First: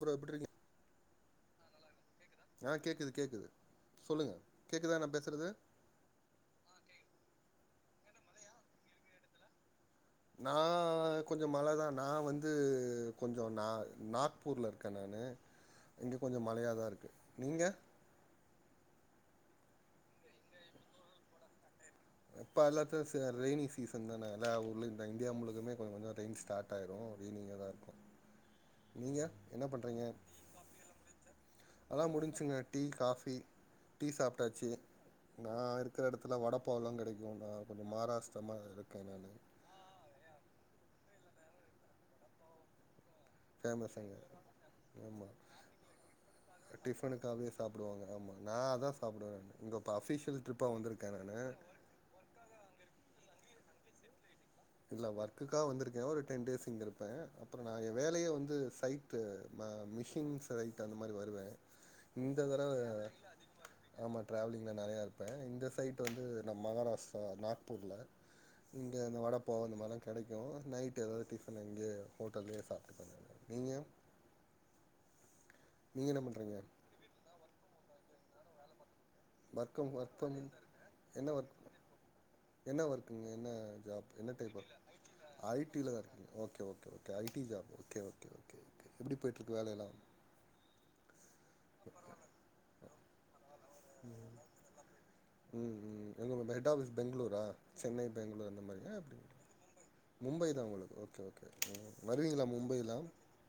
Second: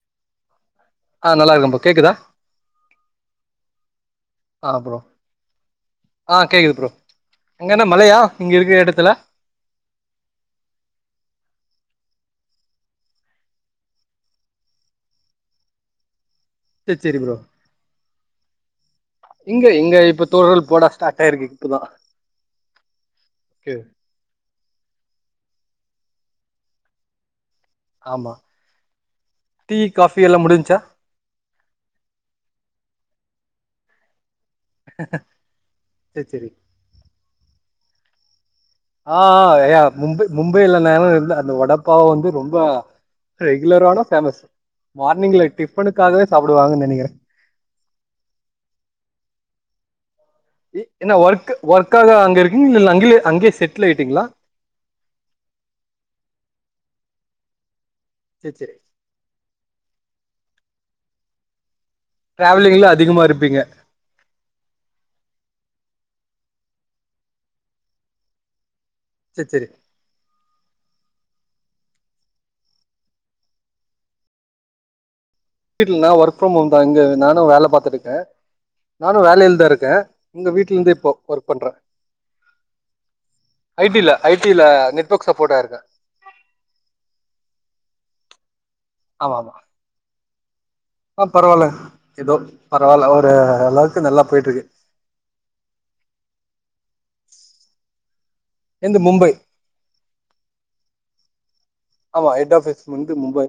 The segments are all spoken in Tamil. ப்ரோ எப்டிருக்கிங்க ஆ நல்லாருக்கே ப்ரோ கேக்குதா ஆ கேக்குது கேக்குது சொல்லுங்க ஆ ப்ரோ கேக்குதா நா பேசுறது ஆ கேக்குது ப்ரோ அங்கயென்ன மழையா இங்கே இருக்கிற எடத்துல நா கொஞ்சோ மழதான் நா வந்து கொஞ்சோ நா நாக்பூர்ல இருக்கேன் நானு இங்க கொஞ்சம் சேரி மழையாதாருக்கு சேரி ப்ரோ நீங்க இங்க இங்க இப்ப தூறல் போட ஸ்டார்ட்டாயிருக்கு இப்பதா இப்ப எல்லாத்துக் ச ரெய்னிங்க் ஓகே சீசன் தான எல்லாவூர்லயு இந்தியாமுழுக்கமே கொஞ்ச கொஞ்ச ரெய்ன் ஸ்ட்டார்ட்டாயிடு ரெய்னிங்காதாருக்கும் ஆமா டீ காபி எல்லா முடிஞ்சிச்சா அதெல்லா முடிஞ்சிங்க டீ காஃபி டீ சாப்ட்டாச்சு நா இருக்கிற சேரி இடத்துல சேரி வடைப்பாலாம் கெடைக்கு நான் கொஞ்சோ மகராஷ்டிராமாரி ஆ ஆ ய மும்பை மும்பையில நானு யிருந்த அந்த வடப்பாவவந்து ரொம்ப ரெகுலரானா ஃபேமஸ் ஆமா மார்னிங்ல டிஃபனுக்காகவே சாப்படுவாங்கன்னு நெனைக்கிறே டிஃபனுக்கு அப்டியே சாப்டுவாங்க ஆமா நா அதா சாப்டுவே இங்க அபிஷியல் ட்ரிப் என்ன ஒர்க் ஒர்க்காக அங்க இருக்கீங்களா இல்ல அங்கேய அங்கே செட்டில் ஆயிட்டீங்களா இல்ல ஒர்க்குக்காக வந்திருக்கேன் ஒரு டென் டேஸ் இங்கருப்பே அப்புறோ நான் வேலையே சேரி வந்து சேரி சைட் ம மிஷின் சைட் அந்த மாரி வருவே இந்த டிராவலிங்ல தடவ அதிகமா இருப்பீங்க ஆமா ட்ராவலிங்ல நெறையாயிருப்பேன் இந்த சைட் வந்து நா மகாராஷ்ட்ரா நாக்பூர்ல இங்க அந்த சேரி வடப்போ சேரி அந்தமாரிலாம் கெடைக்கு நைட்டு ஏதாவது டிஃபன் இங்கே ஹோட்டல்லேயே சாப்பிட்டுக்குவேங்க நீங்க நீங்க வீட்லனா என்ன ஒர்க் ஃப்ரம் பண்றீங்க ஹோம் தா இங்க நானு வேல பாத்திட்ருக்கே நானு வேலையில ஒர்க் தாருக்கே ஃப்ரம் ஒர்க் ஃப்ரம் இங்க வீட்லருந்தே இப்போ ஒர்க் பண்றே என்ன ஒர்க்குங்க என்ன ஐ டி ல ஜாப் ஐ என்ன டி டைப் ல நெட்வொர்க் சப்போர்ட்டா ஐ டி இருக்கே ல தாருக்கிங்களா okay okay okay okay I T job okay okay okay okay எப்டி ஆமா ஆமா போய்ட்ருக்கு வேலைல்லா ஆ பரவால்ல ஏதோ பரவால்ல ஒரு அளவுக்கு நல்லா போயிட்ருக்கு ம் ம் எங்க ஹெட் ஆபீஸ் பெங்களூரா சென்னை பெங்களூர் அந்த மாரியா எந்து எப்டிங் மும்பை மும்பைதா உங்களுக்கு ஓகே ஓகே ஓகே ஓகே ஆமா வருவீங்களா ஹெட் ஆஃபிஸ் மும்பைலாம் வந்து மும்பை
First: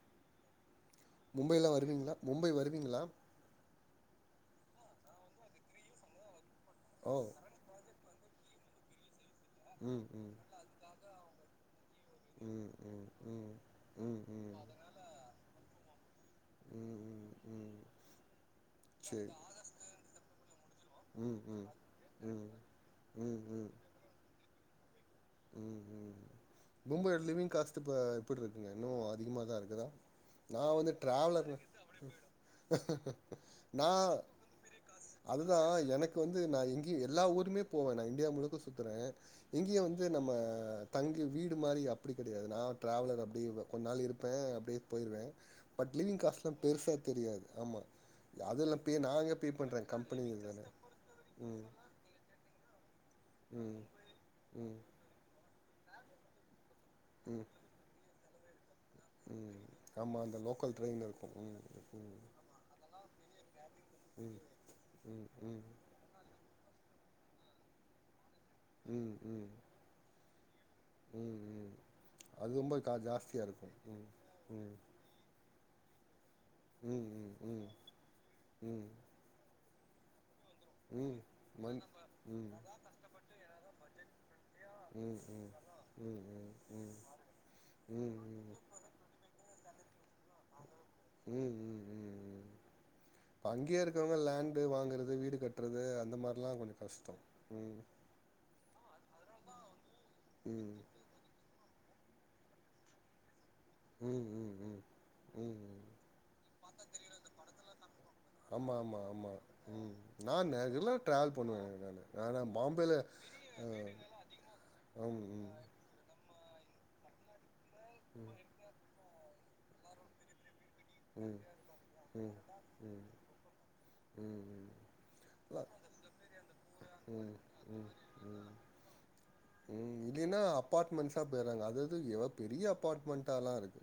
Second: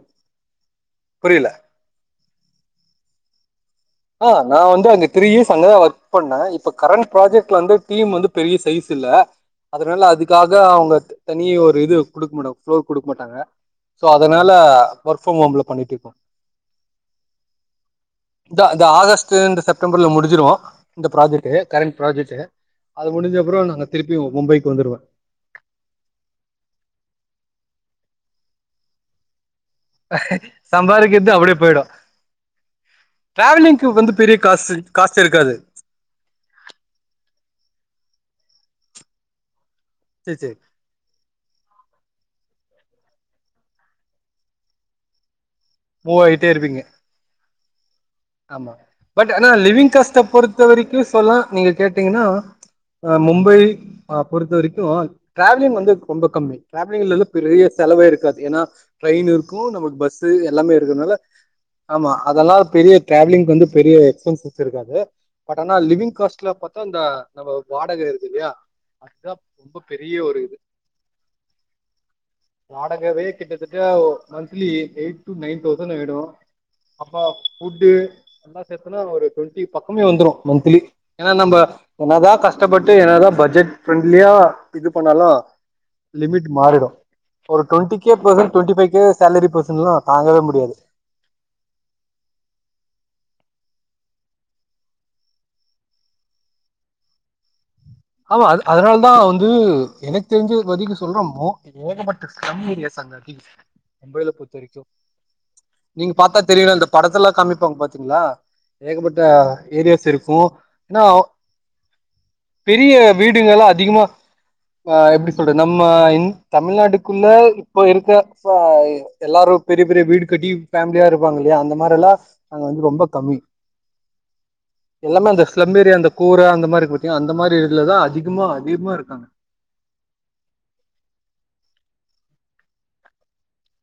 புரியல மும்பைலா வருவீங்களா மும்பை வருவீங்களா ஆ நா வந்து அந்த த்ரி இயர்ஸ் அங்கதான் ஒர்க் பண்ணே இப்ப கரண்ட் ஓ ப்ராஜெக்ட் வந்து டீம் வந்து பெரிய சைஸ் இல்ல அதனால ம் ம் அதுக்காக அவுங்க தனி ஒரு இது குடுக்க மாட்டாங்க ம் ப்ளோர் ம் குடுக்க மாட்டாங்க ம் சோ ம் ம் அதனால ஒர்க் ஃப்ரம் ஹோம்ல பண்ணிட்டுருக்கோம் ம் ம் ம் இந்தா இந்த சேரி ஆகஸ்ட்டு இந்த செப்டம்பர்ல முடிஞ்சிரும் இந்த ம் ப்ராஜெக்டு ம் கரண்ட் ப்ராஜெக்ட்டு ம் அது ம் முடிஞ்சப்புறோ ம் நாங்க திருப்பியும் மும்பைக்கு வந்துருவே ம் ம் மும்பைல லிவிங் காஸ்ட்டு இப்போ எப்டிருக்குங்க இன்னு அதிகமாதான் இருக்குதா நா வந்து சம்பாதிக்கிறது டிராவலர் அப்டியே போயிடு டிராவலிங்க்கு நா வந்து பெரிய காசு காஸ்ட் இருக்காது அதுதா எனக்கு வந்து நான் எங்கேயு எல்லா ஊருமே போவே நான் இண்டியா முழுக்க சுத்துறேன் இங்கியு வந்து நம்ம சேரி சேரி தங்கி வீடு மாரி அப்டி கெடையாது நான் டிராவலர் அப்டி கொஞ்ச நாள் இருப்பேன் அப்டியே போயிருவே பட் மூவ் லிவ்விங் ஆயிட்டே காஸ்ட்லா இருப்பீங்க பெருசா தெரியாது ஆமா ஆமா அதெல்லாம் பே பட் நாங்க ஆனா பே பண்றேன் லிவ்விங் காஷ்ட கம்பெனி பொறுத்த இதுதானே வரைக்கு சொல்லா ம் நீங்க கேட் டீங்னா மும்பை ம் பொறுத்த ம் வரைக்கு ட்ராவ்லிங் வந்து ரொம்ப கம்மி டிராவ்லிங்ல வந்து ம் பெரிய செலவே இருக்காது ஏனா ட்ரெயின் இருக்கு ம் நமக்கு ஆமா பஸ்ஸீ அந்த எல்லாமே லோக்கல் ட்ரெயின் இருக்கிறனால இருக்கும் ம் ஆமா ம் அதெல்லா பெரிய டிராவலிங் வந்து பெரிய ம் எக்ஸ்பன்ஸஸ் இருக்காது ம் பட் ம் ஆனா லிவிங்காஸ்ட்ல பாத் தா நம்ம வாடக இருக்கு இல்லியா ம் அதுதா ம் ரொம்ப பெரிய ஒரு இது ம் ம் அது ரொம்ப கா வாடகவே ஜாஸ்தியா இருக்கும் கிட்டத்தட்ட ம் ம் monthly eight to nine thousand ஆயிடு அ ம் ம் ஃபுட்டு எல்லா ம் ம் சேத்தனா ஒரு டுவெண்ட்டி பக்கமே வந்துடு மன்த்லி ம் ஏனா நம்ம மண் என்னதா ம் ம் கஷ்டப்பட்டு என்னதா பட்ஜெட் ஃப்ரெண்ட்லியா இது ம் பண்ணாலு ம் ம் ம் லிமிட் மாறிடு ம் ஒரு twenty K person twenty five K salary பர்சன்லா தாங்கவே முடியாது இப்ப அங்கேயே இருக்கவங்க லேண்டு வாங்கறது வீடு கட்டுறது அந்த மாறிலா கொஞ்சோ கஷடோ ம் ஆமா அதனால தா வந்து எனக்கு தெரிஞ்சு ம் வரிக் ரொம்ப மோ ஏகப்பட்ட ஸ்லம் ஏரியாஸ் அங்க ம் மும்பைய்ல ம் பொருத்த ம் ம் வரைக்கு ம் நீங்க பாத்தா தெரில இந்த படத்துலலா காமிப்பாங்க பாத்திங்ளா ஆமா ஆமா ஆமா ம் நா நெஜமா ஏன்னா ட்ராவல் பண்ணுவே எனக்கு நா பெரிய வீடுங்கலா அதிகமா அ ம் எப்டி ம் சொல்றது நம் ம் தமிழ்நாட்டுக்குள்ள இப்ப இருக்க சோ எல்லாரு பெரிய பெரிய வீடு கட்டி ஃபேம்லியா ம் இருப்பா ம் இல்லையா அந்த மாரிலா ம் ம் வந்து ம் ரொம்ப கம்மி ம் எல்லாமே அந்த ஸ்லப்பேரிய அந்த கூர அந்த மாரி இருக்கு பாத்தியா அந்த மாரி ம் ம் சைட்லதா அதிகமா அதிகமா இருக்காங்க இல்லேனா அபார்ட்மெண்ட்ஸா பொய்றாங்க அதது எப்பா பெரிய அபார்ட்மெண்ட்டாலா இருக்கு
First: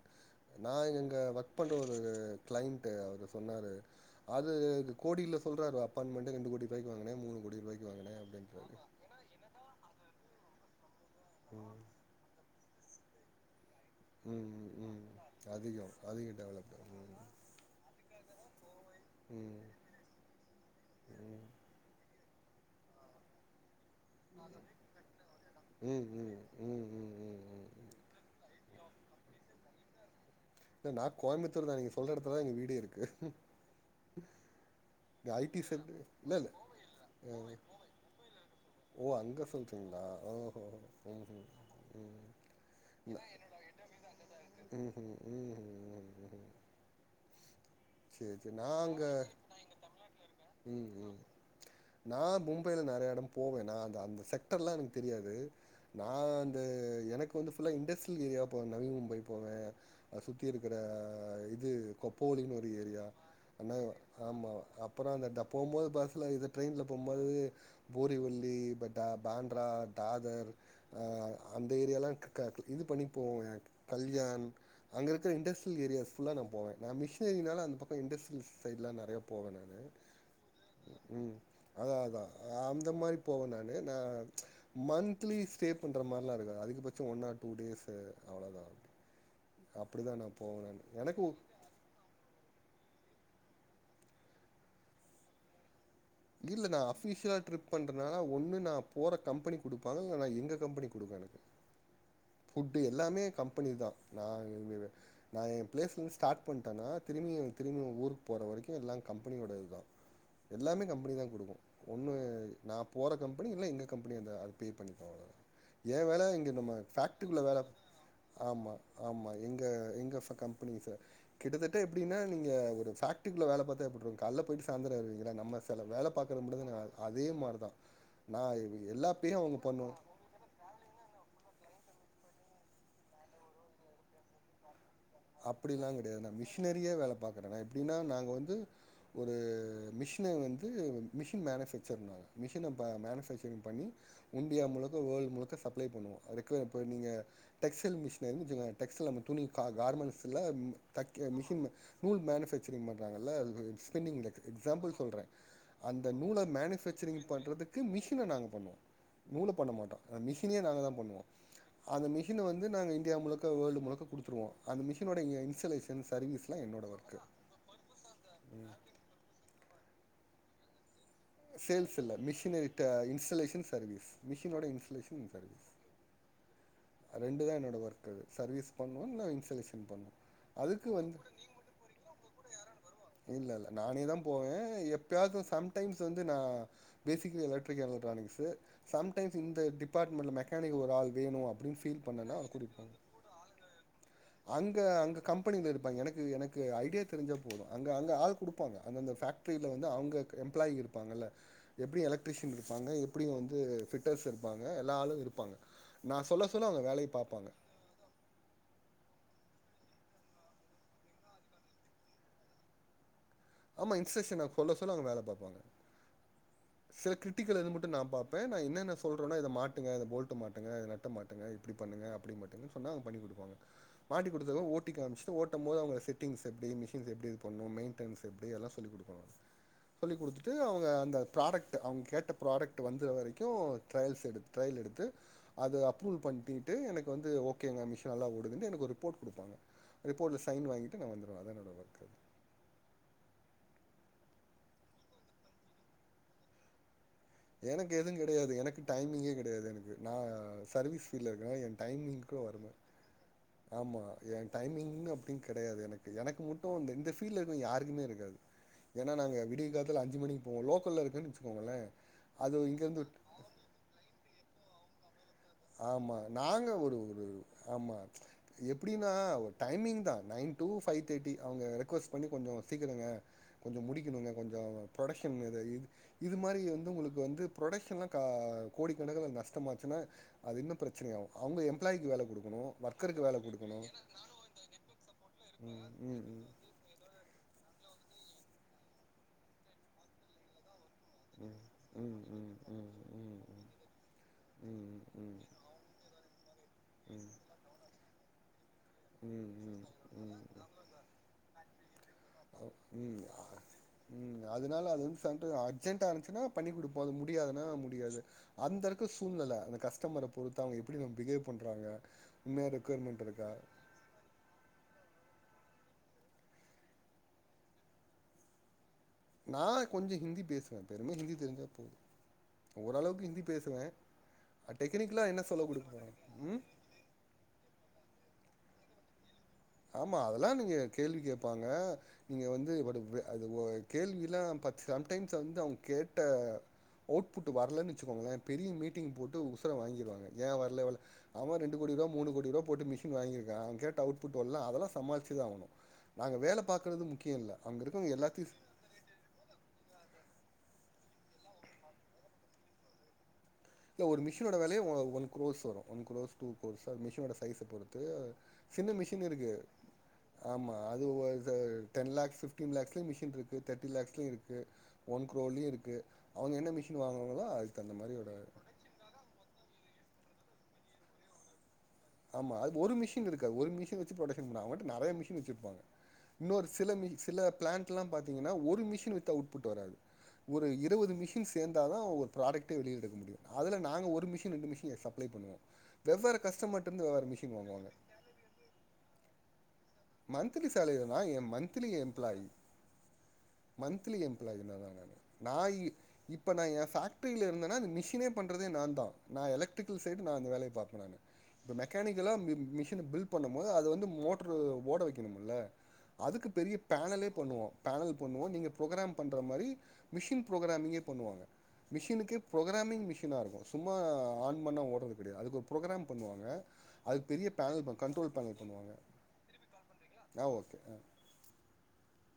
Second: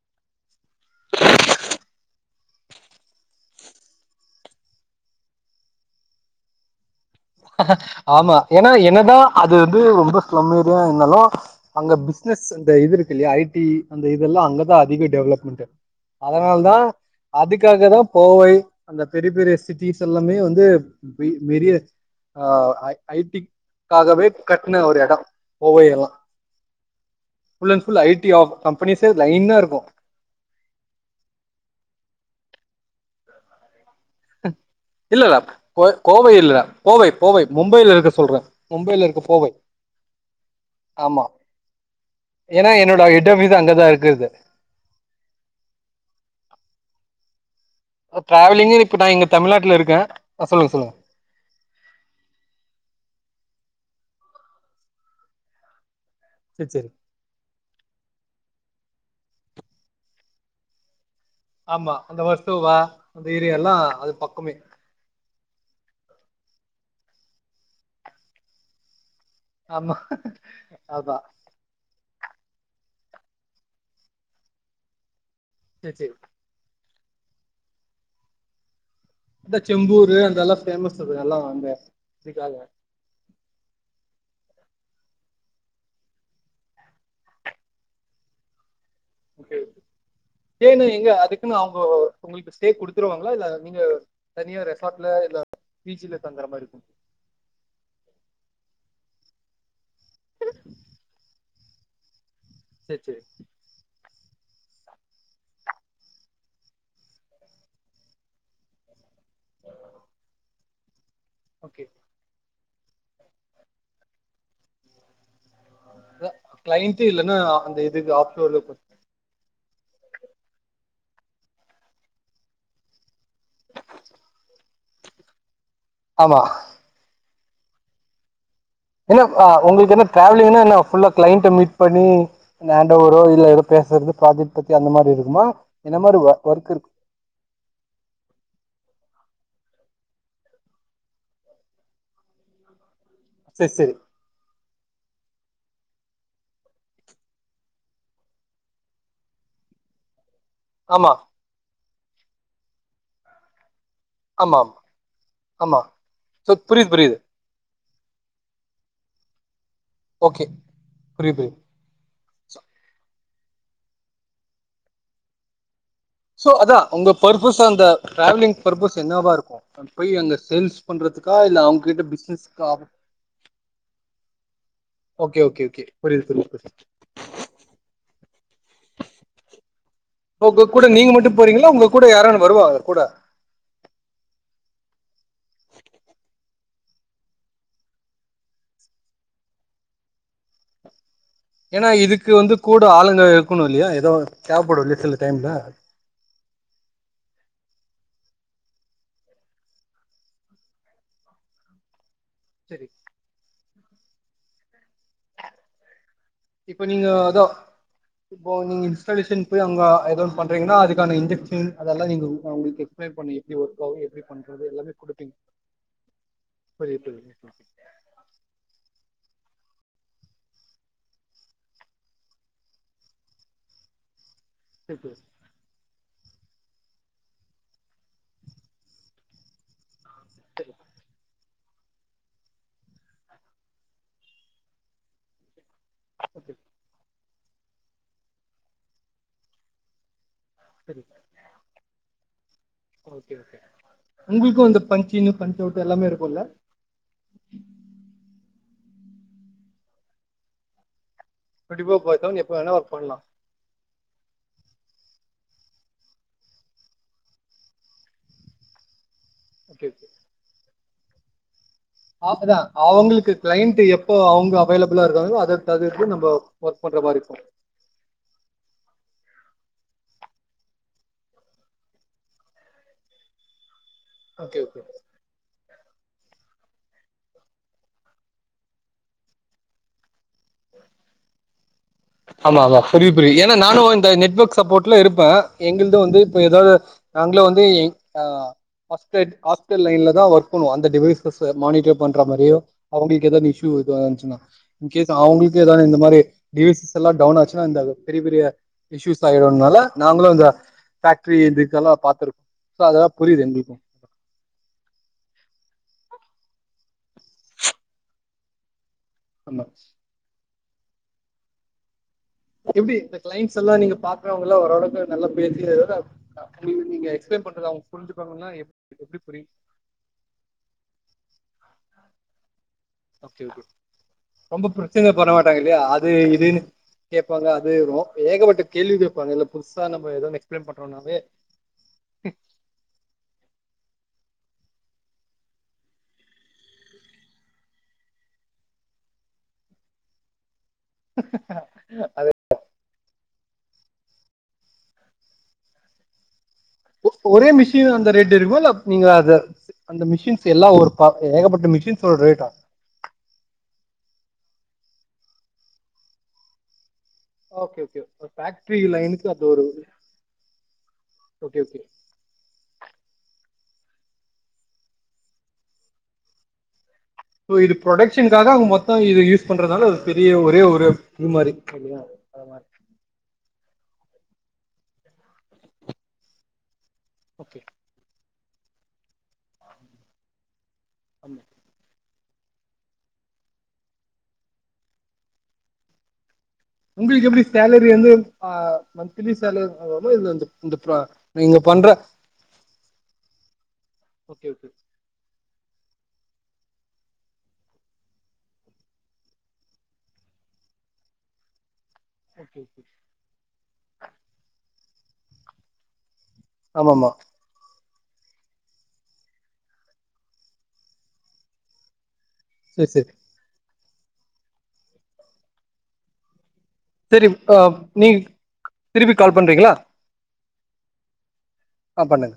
நா இங்கே ஒர்க் பண்ணுறவ்ரு ஒரு கிளைண்ட் அவரு சொன்னாரு அது கோடியில சொல்றாரு அப்பாயின்மெண்ட் ரெண்டு கோடி பைக்வாங்னே மூணுகோடி ரூபாய்கு வாங்கனே ஆமா ஏன்னா அப்டின்ராரு என்னதா அது வந்து ரொம்ப ஸ்லம் ஏரியா இருந்தாலு அங்க பிஸ்னஸ் அந்த இது இருக்கு இல்லயா ஐ டி அந்த இதல்லா ம், அங்கதா அதிக ம். டெவலப்மெண்ட்டு அதிகம். அதிக அதனால்தா டெவலப்டு. அதுக்காகதா கோவை அந்த பெரிய பெரிய ம். சிட்டிஸ் எல்லாமே வந்து வெ வெரிய அ ஐ ஐடிக் அது அப்டியே கட்ன ஒரு எடோ கோவை ம். அதுலா ம், ம். ம், ம், ம், ம். Full and full IT of கம்பெனிஸே லைனா இருக்கு இல்ல நா கோயம்புத்தூர்தா நீங்க சொல்ற எடத்துலதா எங்க வீடு இருக்கு இல்ல இல்ல கோவை இல்ல போவை போவை மும்பையில இருக்கத சொல்றே மும்பையில இருக்க போவை இந்தா இஹூம் இஹூம் ம் ஏனா என்னோட ஹெட்ஆஃபீசு அங்கதா இருக்குது ம் ம் ம் சேரி சேரி நா டிராவலிங்கு இப்ப அங்க நான் இங்க தமிழ்நாட்டுல இருக்கேன் ஆ, சொல்லுங்க ம் சொல்லுங்க ம் நா மும்பையில நறைய எடோ போவே நா அந்த அந்த சென்டலா எனக்கு தெரியாது நா அந்த சரி சரி எனக்கு வந்து ஃபுல்லா இண்டஸ்ட்ரியல் ஏரியா போவே நவி மும்பை போவே சுத்தி இருக்கிற இது ஆமா அந்த கொப்ப ஒலின் ஒரு வர்சோவா ஏரியா அந்த ஏரியா அனா எல்லாம் அது ஆமா பக்கமே அ அப்றோ அந்த போம் போது பஸ்ல இது ட்ரெயின்ல போம்போது போரிவல்லி பட் ட பாண்ட்ரா ஆமா டாதர் அதான் அந்த ஏரியாலா க க இது பண்ணிப்போவோங்க கல்யாண் அங்க இருக்கிற இன்டர்ஸ் ட்ரிஸ் சரி ஏரியாஸ் சரி ஃபுல்லா நா போவே நா மிஷினரினால அந்த பக்கோ இண்டஸ்ட்ரியல்ஸ் சைட்லா நெறயா போவே இந்த நானு செம்பூர் அந்த எல்லாம் ஃபேமஸ் அது ம் எல்லாம் அந்த அதா அதா இதுக்காக அந்த மாரி போவே நானு நா மன்த்லி ஸ்டே பண்ற மாற்லா இருக்காது அதிக பட்சோ ஒன் ஆர் டூ டேஸ் அவ்ளதா ஓகே ஏங்க எங்க எனக்கு அதுக்குன்னு அவுங்கோ ஒங்களுக்கு ஸ்டே குடுத்துருவாங்ளா இல்ல நீங்க தனியா ரெசார்ட்ல இல்ல பீச்சுல இல்ல நா அபிஷியலா ட்ரிப் பண்றனால ஒன்னு நா போற கம்பெனிக் கு குடுப்பாங்க இல்லன்னா எங்க கம்பெனி குடுக்கு எனக்கு ஃபுட்டு சேரி சேரி எல்லாமே கம்பெனிதா நா வே நா எ ப்ளேஸ்லருந்து ஸ்டார்ட் பண்ட்டனா திரும்பி திரும்பு ஊர் போற வரைக்கு எல்லா கம்பெனியோட இதுதா எல்லாமே கம்பெனிதா குடுக்கு ஓகே ஒன்னு நா போற கம்பெனி இல்ன்னா எங்க கம்பெனி வந்து அது பே பண்ணிக்கு அவ்ளோதா ஏ வேல இங்க நம்ம கிளைண்ட் இல்லன்னா ஃபேக்ட்ரிகுள்ள வேல அந்த இதுக்கு ஆப்ஷோர்ல ஆமா ஆமா எங்க எங்க ஃப கம்பெனிஸ்ஸ கிட்டத்தட்ட எப்டினா நீங்க ஒரு ஃபேக்ட்ரிகுள்ள வேல பாத்த எப்டி இருக்கு கால போயிட்டு சாயந்த்ரோ வருவிங்ள என்னா நம்ம வேல ஆமா பாக்றமுட்டுதா நா அதே மாறிதா நா எல்லா பேயு அவுங்க பண்ணு ட்ராவ்லிங்னா என்னா ஃபுல்லா க்ளைண்ட்ட மீட் பண்ணி நேண்டோரோ இல்ல ஏதோ பேசறது ஃபிரஜாட் பத்தி அந்த மாறி இரு அப்டிலா கெடயாது நா மிஷ்னரியா வேல பாக்றே நா எப்டின்னா நாங்க வந்து ஒரு மிஷின வந்து மிஷின் மேனுஃபேக்சர் நா மிஷின பா மேனுஃபேக்ச் சர் சேரி பண்ணி சேரி உண்டியா முழுக்க வேர்ல்ட் முழுக்க சப்ளே பண்ணுவோ ரக்க இப்ப நீங்க டெக்ஸல் மிஷின் இருந்து வச்சுக்கோங் டெக்ஸ்டல் நம்ம துணி கா கார்மண்ட்ஸ்ல ஆமா தக்கே மிஷின் நூல் மேனுஃபேக்சரிங் பண்றாங்கல்ல பெண்டிங்ல இருக்கு ஆமா ஆமா எக்ஸாம்பிள் சொல்றே ஆமா அந்த நூல சோ புரியுது புரியுது மேனுஃபேக்சரிங் பண்றது க்கு மிஷின நாங்க பண்ணுவோ நூல பண்ண மாட்டோ அந்த ஓகே மிஷினே நாங்கதா பண்ணுவோ புரியுது புரியுது அந்த மிஷின சோ வந்து நாங்க இந்தியா முழுக்க வேர்ல்டு முழுக்க குடுத்துருவோ அந்த மிஷினோட இன்ஸலேஷ சோ அதா ஒங்க பர்ப்பஸ் அந்த ட்ராவலிங் பர்ப்பஸ் என்னாவா இருக்கு போய் அங்க சேல்ஸ் பண்றதுக் சேல்ஸ் இல்ல மிஷின் இட்ட இன்ஸ்டலேஷன் சர்வீஸ் மிஷினோட இன்ஸ்லேஷன் ஓக்கே ஓக்கே ஓக்கே புரிது புரிது புரிது ரெண்டுதா என்னோட ஒர்க்கு அது சர்வீஸ் பண்ணு இல்லனா இன்ஸலேஷன் பண்ணு ஒங்க கூட நீங்க மட்டு போறிங்ளா ஒங்க கூட யாரான்னு வருவாங்ள கூட இல்லல்ல நானேதா போவே எப்பயாது சம்டைம்ஸ் வந்து நா basically electric electronics sometimes இந்த டிபார்ட்மெண்ட்ல மெக்கானிக் ஒரு ஆள் வேணு அப் ஏன்னா இதுக்கு வந்து கூட ஆளுங்க இருக்கணு இல்லையா ஏதோ அங்க தேவப்படு இல்லையா சில அங்க டைம்ல கம்பெனில இருப்பாங் எனக் எனக்கு ஐடியா யா தெரிஞ்ச போது அங்க அங்க ஆள் குடுப்பாங்க அந்தந்த ஃபேக்ட்ரியில வந்து அவுங்க எம்ப்ளாயி இருப்பாங்கல்ல எப்டி எலக்ட்ரிஷியன் சரி இருப்பாங்க எப்படியு வந்து ஃபிட்டர்ஸ் இருப்பாங்க எல்லா ஆளு இருப்பாங்க நா சொல்ல சொல்லா அவுங்க இப்ப நீங்க வேலய அதா பாப்பாங்க இப்போ நீங்க இன்ஸ்டாலேஷன் போய் அங்க ஏதோ ஒன்னு பண்றிங்ன்னா அதுக்கான இன்ஜெக்ஷன் அதல்லா நீங்க அவுங்களுக்கு எக் ஸ்பைளைன் பண்ணுவிங் எப்டி ஒர்க் ஆமா ஆகு எப்டி இன்ஸ்ட்ரக்ஷன் நான் பண்றது சொல்ல எல்லாமே சொல்ல அவங்க வேல குடுப்பிங் பாப்பாங்க. சில கிரிட்டிக்கல் அது மட் டு நா பாப்பே நா என்னன்ன சொல்றேனோ இத மாட்டுங்க போல்ட் மாட்டுங்க நட்ட மாட்டுங்க இப்டி பண்ணுங்க அப்டி மாட்டுங் கனா பண்ணி குடுப்பாங்க மாட்டி குடுத்தத ஓட்டி சரி சரி காம்ச்சுட்டு ஓட் டும் போது அவுங்க செட்டிங்ஸ் எப்டி மிஷின்ஸ் எப்டி பண்ணு மெயின்டென்ஸ் எப்டி எல்லா சொல்லி குடுப்பாங்க சொல்லி் குடுத்துட்டு சரி அவுங்க அந்த ப்ராடக்ட் அவுங்க கேட்ட ப்ராடக்ட் வந்த வரைக்கு ட்ரையல்ஸ் எடுத் ட்ரையல் எடுத்து அது அப்ரூல் ஓகே பண்ணிட்டு எனக்கு வந்து ஓகேங்க மிஷின் நல்லா ஓடுதுன்டு எனக்கு ஒரு ரிப்போர்ட் குடுப்பாங்க ரிப்போர்ட்ல சைன் வாங்கிட்டு சரி நா வந்துடுவே அதா என்னோட ஒர்க்கு ஓகே ஓகே உங்களுக்கு அந்த பஞ்சின்னு பஞ்சவுட்டு எல்லாமே இருக்குல்ல எனக்கு எதுவு கெடையாது எனக்கு டைமிங்கே கெடையாது எனக்கு நா சர்வீஸ் இல்லங்க என் டுவெண்ட்டி ஃபோர் பாய் டைமிங்க்கு செவன் எப்போ வரணு வேணா ஒர்க் பண்ணலாம் ஆமா என் டைமிங்ன்னு அப்டி கெடையாது எனக்கு எனக்கு மட்டு வந்த இந்த ஃபீல்டல இருக்க யாருக்குமே இருக்காது ஏனா நாங்க விடியா ஓகே காத்துல ஓகே அஞ்சு மணிக்கு போவோ லோக்கல்ல இருக்குன்னு வச்சுக்கோங்களே அது ஆசதா இங்கருந்து அவங்ளுக்கு கிளைண்ட் எப்ப அவங்க அவைலபிளா இருக்காங்களோ அத ஆமா நாங்க ஒரு ஒரு ஆமா எப்டின்னா ஒரு டைமிங் தா நைன் டூ ஃபைவ் தேர்ட்டி அவங்க ரெக்வஸ்ட் பண்ணி கொஞ்சோ சீக்கரங்க கொஞ்ச முடிக்கணுங்க கொஞ்சோ ஓகே ஓகே ப்ரொடக்க்ஷன்க இது இது இது மாரி வந்து உங்ளுக்கு வந்து ப்ரொடக்க்ஷன்லா கா கோடிக்கணக்கா நஷ்டமாச்சுனா அது இன்னு பிரச்சனை ஆகு அவங்க எம்ப்ளாய்கு வேலை குடுக்கணு ஆமா ஆமா புரியுது ஒர்க்கருக்கு வேல புரியுது ஏன்னா குடுக்கணு எங்கிருந்தோ வந்து இப்ப எதாவது நாங்களு வந்து அ ஹாஸ்டல் ஹாஸ்டல் லைன்ல தா ஒர்க் பண்ணுவோ அந்த டிவெய்ஸ் ப்ளஸ் ம். மானிட்டர் பண்ற ம், ம், மாரியு ம், ம், அவங்களுக்கு ஏதா ம், இஸ்யூஎதா ஆச்சுனா ம், இன்கேஸ் ம், அவங்ளுக்கு ஏதா இந்த மாரி டிவெய்ஸ் எல்லா ம், டவுன் ஆச்சுனா இந்த பெரிய பெரிய இஷ்யூஸ் ஆயிடுனால ம், ம், நாங்களு ம். இந்த பேக்ட்ரி இதுக்கெல்லா பாத்துருக்கோ சோ அதாலா ம் புரியுது எங்ளுக்கு ம் அதனால அது வந்து [unintelligible] அர்ஜென்டா இருந்ச்சுனா பண்ணி குடுப்போ அது முடியாதுனா முடியாது அந்த அ இருக்கு சூழ்நிலை ஆமா அந்த கஸ்டமரை பொறுத்து அவங்க எப்டி நம் பிகேவ் பண்றாங்க உண்மையா எப்டி இந்த ரெக்குயர்மெண்ட் இருக்கா கிளைண்ட்ஸ் எல்லா நீங்க பாக்றவங்கெலா ஓரளவுக்கு நல்லா பேசி [unintelligible] நீங்க எக்ஸ்பிளைன் பண்றது அவங்க புரிஞ்சுப்பாங்கலா எப்டி புரியும் நா கொஞ்ச ஹிந்தி பேசுவே பெருமே ஹிந்தி தெரிஞ்சா போது ஓரளவுக்கு ஹிந்தி ஓகே ஓகே பேசுவே ரொம்ப பிரச்சன டெக்னிக்கலாக என்ன சொல்ல கொடுப்பே ம் கேட்பாங்க அதது வரு ஏகப்பட்ட கேள்வி கேட்பாங்க இல்ல புதுசா நம்ம எதவு எக்ஸ்பிளைன் பண்றோனாவே ப்பாங்க நீங்க வந்து அது ஒ கேள்விலா பட் சம்டைம்ஸ் வந்து அவங்க கேட்ட அவுட்புட் வரலைன்னு வச்சுோங்களே பெரிய மீட்டிங் போட்டு உசர வாங்கிடுவாங்க ஏ வர்லவர்ல அவன் ரெண்டு கோடி ரூபா மூணு கோடி ரூபா போட்டு மிஷின் வாங்கிருக்கா அவ கேட்ட அவு ட்டுலா அதெல்லா சமாளிச்சதா ஆகணு நாங்க வேல பாக்கறது ஒ- முக்கிய ஒரே இல்ல அங்க மிஷின் அந்த இருக்கவ ரேட் எல்லாத்தையு இருக்குமா இல்ல நீங்க அத அந்த மிஷின்ஸ் எல்லா ஒரு [unintelligible] ஏகப்பட்ட மிஷின்ஸ்ஷோட ரேட்டா இந்த ஒரு மிஷினோட வெலையே ஒன் குரோஸ் வரு ஒன் குரோஸ் டூ குரோஸ் மிஷோட ஓகே ஓகே சைஸபொறுத்து ஒரு ஃபேக்டரி சின்ன லைனுக்கு மிஷின் அது இருக்கு ஒரு ஆமா அது ஓகே ஒரு okay ten lakhs fifty fifteen லேக்ஸ்ளையு மிஷின் இருக்கு தேர்ட்டி லாக்ஸ்ளையு இருக்கு ஒன் குரோர்லையு இருக்கு அவங்க என்ன மிஷின் வாங்குவாங்களோ அதுக்கு தகுந்த மாரியோட தா இது யூஸ் பண்றதால அது பெரிய ஒரே ஒரு இதுமாரி ஆமா அது ஒரு மிஷின் இருக்காது ஒரு மிஷின் வச்சு புரொக்க்ஷன் பண்ணுவாங்க அவுங்கபாட்கு நெறைய மிஷின் வச்சிருப்பாங்க இன்னொரு சிலஷ சில ஓகே பிளான்ட்லா பாத்தீங்னா ஒரு மிஷின் வித் அவ்ட் புட் வராது ஒரு இர் வது ஆமா மிஷின் சேந்தாதான் ஒர் ப்ராடக்ட்டே வெளிய எடுக்க முடியு அதுல நாங்க ஒரு மிஷின் ரெண்டு மிஷின சப்ளை பபணணுவோ வெவ்வேற கஸ்டமர் உங்ளுக்கு எப்டி சேலரி வந்து ஆ மந்த்லி சேலர் ஆ இது இந்த இந்த ப்ரா நீங்க பண்ற புளாயி மந்த்லி ஓகே ஓகே எம்ப்ளாயினா நா நானு நா இ இப்ப நான் என் ஃபேக்ட்ரில இருந்தனா அந்த மிஷினே பண்றதே நான்தா நான் எலக்ட்ரிக்கல் சைடு நா அந்த வேலைய பாப்ப நானு இப்போ மெக்கானிக்கலா ஓகே ம் ஓகே மிஷின பில் பண்ணமோது அத வந்து மோட்ரு ஓட வைக்கணுமுல அதுக்கு பெரிய ஆமாமா பேனலே பண்ணுவோ பேனல் பண்ணுவோ நீங்க ப்ரொகுராம் பண்ற மாரி மிஷின் புரோக்ராமிங்கே பண்ணுவாங்க மிஷினுக்கே சரி ப்ரோகுராமிங் சரி மிஷினா இருக்கு சும்மா ஆன் பண்ணா ஓடுறது கெடையாது அதுக்கு ஒரு ப்ரொகுராம் பண்ணுவா ங்க சரி அதுக் பெரிய ஆ, பேனல் பா நீங்க கண்ட்ரோல் பேனல் பண்ணுவாங்க திருப்பி கால் பண்றீங்களா ஆ ஓகே ஆ பண்ணுங்க